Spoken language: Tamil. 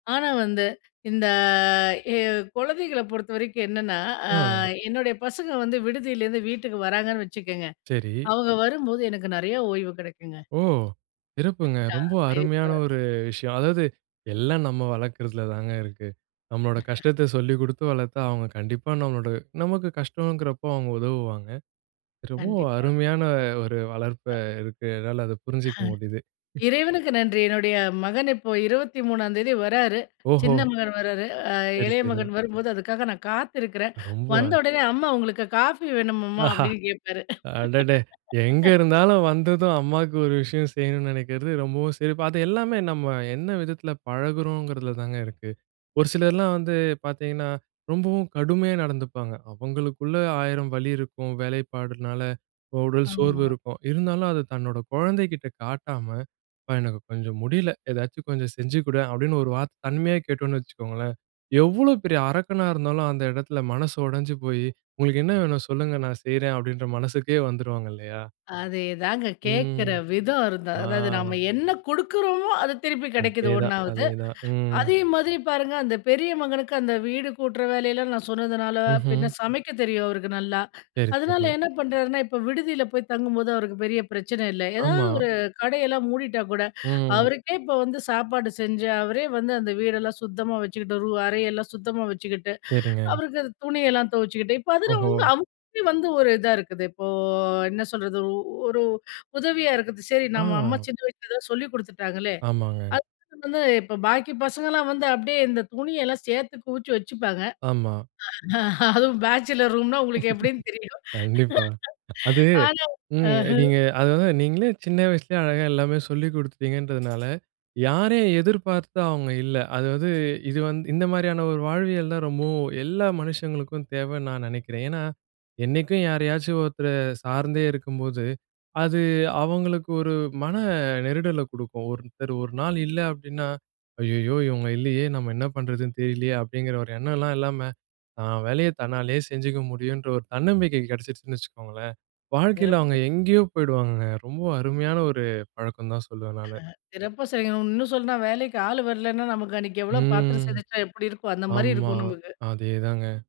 ஆனா வந்து இந்த எ குழந்தைகள பொறுத்தவரைக்கும் என்னன்னா, அ அ. என்னுடைய பசங்க வந்து விடுதியிலேருந்து வீட்டுக்கு வராங்கன்னு வச்சுக்கங்க. சரி. அவங்க வரும்போது எனக்கு நெறையா ஓய்வு கிடைக்குங்க. ஓ! சிறப்புங்க. ரொம்ப கரெக்ட்டா. அருமையான [unintelligible] ஒரு விஷயம். அதாவது எல்லாம் நம்ம வளர்க்குறதில தாங்க இருக்கு. நம்மோட கஷ்டத்த சொல்லி குடுத்து வளர்த்தா அவங்க கண்டிப்பா நம்மோட நமக்கு கஷ்டம்ங்குறப்போ அவங்க உதவுவாங்க. ரொம்பவும் கண்டிப்பா. அருமையான ஒரு வளர்ப்பு அ. இருக்குறதால அத புரிஞ்சுக்க முடிது. இறைவனுக்கு நன்றி! என்னுடைய மகன் இப்போ 23ஆம் தேதி வராரு. சின்ன ஓஹோ! மகன் வராரு அ சரி, இளைய மகன் சரி. வரும்போது அதுக்காக நான் காத்துருக்குறேன். ரொம்ப வந்த உடனே அம்மா உங்களுக்கு காஃபி வேணும்மா ஆஹா! அப்டின்னு கேட்பாரு. அடடே! எங்க இருந்தாலும் வந்ததும் அம்மாக்கு ஒரு விஷயம் செய்யணுனு நெனைக்கிறது ரொம்பவும் சிறப்பு. அது எல்லாமே நம்ம என்ன விதத்தில பழகுறோங்குறதில தாங்க இருக்கு. ஒரு சிலர்லாம் வந்து பார்த்தீங்கன்னா, ரொம்பவும் கடுமையா நடந்துப்பாங்க. அவங்களுக்குள்ள ஆயிரம் வலி இருக்கும் வேலைப்பாடுனால. உடல் சோர்வு ஆமா. இருக்கும் இருந்தாலும் அத தன்னோட குழந்தைகிட்ட காட்டாம "அப்பா, எனக்கு கொஞ்சம் முடில ஏதாவது கொஞ்சம் செஞ்சுக்குடேன்" அப்டின் ஒரு வார்த்த தன்மையா கேட்டோன்னு வச்சுக்கோங்களேன். எவ்வளோ பெரிய அரக்கனா இருந்தாலும் அந்த இடத்தில மனசு உடஞ்சு போய் "உங்களுக்கு என்ன வேணும்? சொல்லுங்க நான் செய்றேன்." அப்டின்ற மனசுக்கே வந்துருவாங்க இல்லையா? அதேதாங்க. கேட்கற ம், விதம் இருந்தது. ஆ. அதாவது நம்ம என்ன குடுக்குறோமோ அது திருப்பி கிடைக்குது அதேதான் ஒண்ணாவது. அதேதான். ம். அதே மாதிரி பாருங்க அந்த பெரிய மகனுக்கு அந்த வீடு கூட்டுற வேலையெல்லாம் நான் சொன்னதுனால பின்ன ம்ஹ்ம். சமைக்க தெரியும் அவருக்கு நல்லா. சரி, அதனால சரி. என்ன பண்றாருனா, இப்ப விடுதியில போய் தங்கும்போது அவருக்கு பெரிய பிரச்சனை இல்ல. ஏதாவது ஆமா. ஒரு கடையெல்லாம் மூடிட்டா கூட ம். அவருக்கே இப்ப வந்து சாப்பாடு செஞ்சு அவரே வந்து அந்த வீடெல்லாம் சுத்தமா வச்சுக்கிட்டு ரூ அறை எல்லாம் சுத்தமா வச்சுக்கிட்டு சரிங்க. அவருக்கு அது துணியெல்லாம் துவச்சுக்குட்டு இப்ப அதில ஓஹோ! அவங்க அவங்க வந்து ஒரு இதா இருக்குது. இப்போ என்ன சொல்றது, ஒ ஒரு உதவியா இருக்குது சரி நம்ம அம்மா ஆ! சின்ன வயசுல எதோ சொல்லிக் குடுத்துட்டாங்களே! ஆமாங்க. அது வந்து இப்ப பாக்கி பசங்கலாம் வந்து அப்டியே இந்த துணியெல்லாம் சேர்த்து குவிச்சி வச்சுப்பாங்க. ஆமா. அதுவும் பேச்சுலர் ரூம்னா உங்களுக்கு எப்டின்னு தெரியும். கண்டிப்பா. அது ஆனா, அ. ம். நீங்க அது வந்து நீங்களே சின்ன வயசுலேயே அழகா எல்லாமே சொல்லிக் குடுத்துட்டீங்கன்றதுனால யாரையும் எதிர்பார்த்து அவங்க இல்ல. அதாவது இது வந் இந்த மாரியான ஒரு வாழ்வியல் தான் ரொம்பவும் எல்லா மனுஷங்களுக்கும் தேவன்னு நான் நெனைக்கிறேன். ஏன்னா, என்னைக்கும் யாரையாச்சும் ஒருத்தர சார்ந்தே இருக்கும்போது, அது அவங்களுக்கு ஒரு மன நெருடல குடுக்கும். ஒருத்தர் ஒரு நாள் இல்ல அப்டின்னா, ஐய்யயோ! இவங்க இல்லையே நம்ம என்ன பண்றதுன்னு தெரியலையே! அப்டிங்கிற ஒரு எண்ணம்லாம் இல்லாம தான் வேலைய தன்னாலேயே செஞ்சுக்க முடியுன்ற ஒரு தன்னம்பிக்கை கிடைச்சுருச்சுன்னு வச்சுக்கோங்களேன், வாழ்க்கையில சிறப்பா அவங்க எங்கேயோ சொன்னீங்க. போயிடுவாங்கங்க. ரொம்ப அருமையான ஒரு பழக்கம் தான் சொல்லுவேன் நானு. சிறப்பா சொன்னீங்க. இன்னும் சொன்னா வேலைக்கு ஆள் வரலனா நமக்கு அன்னைக்கு எவ்வளோ பாத்திரம் ம். சேந்துச்சினா எப்டி இருக்கும்? அந்த மாரி ஆமா. இருக்கும் நமக்கு. அதேதாங்க.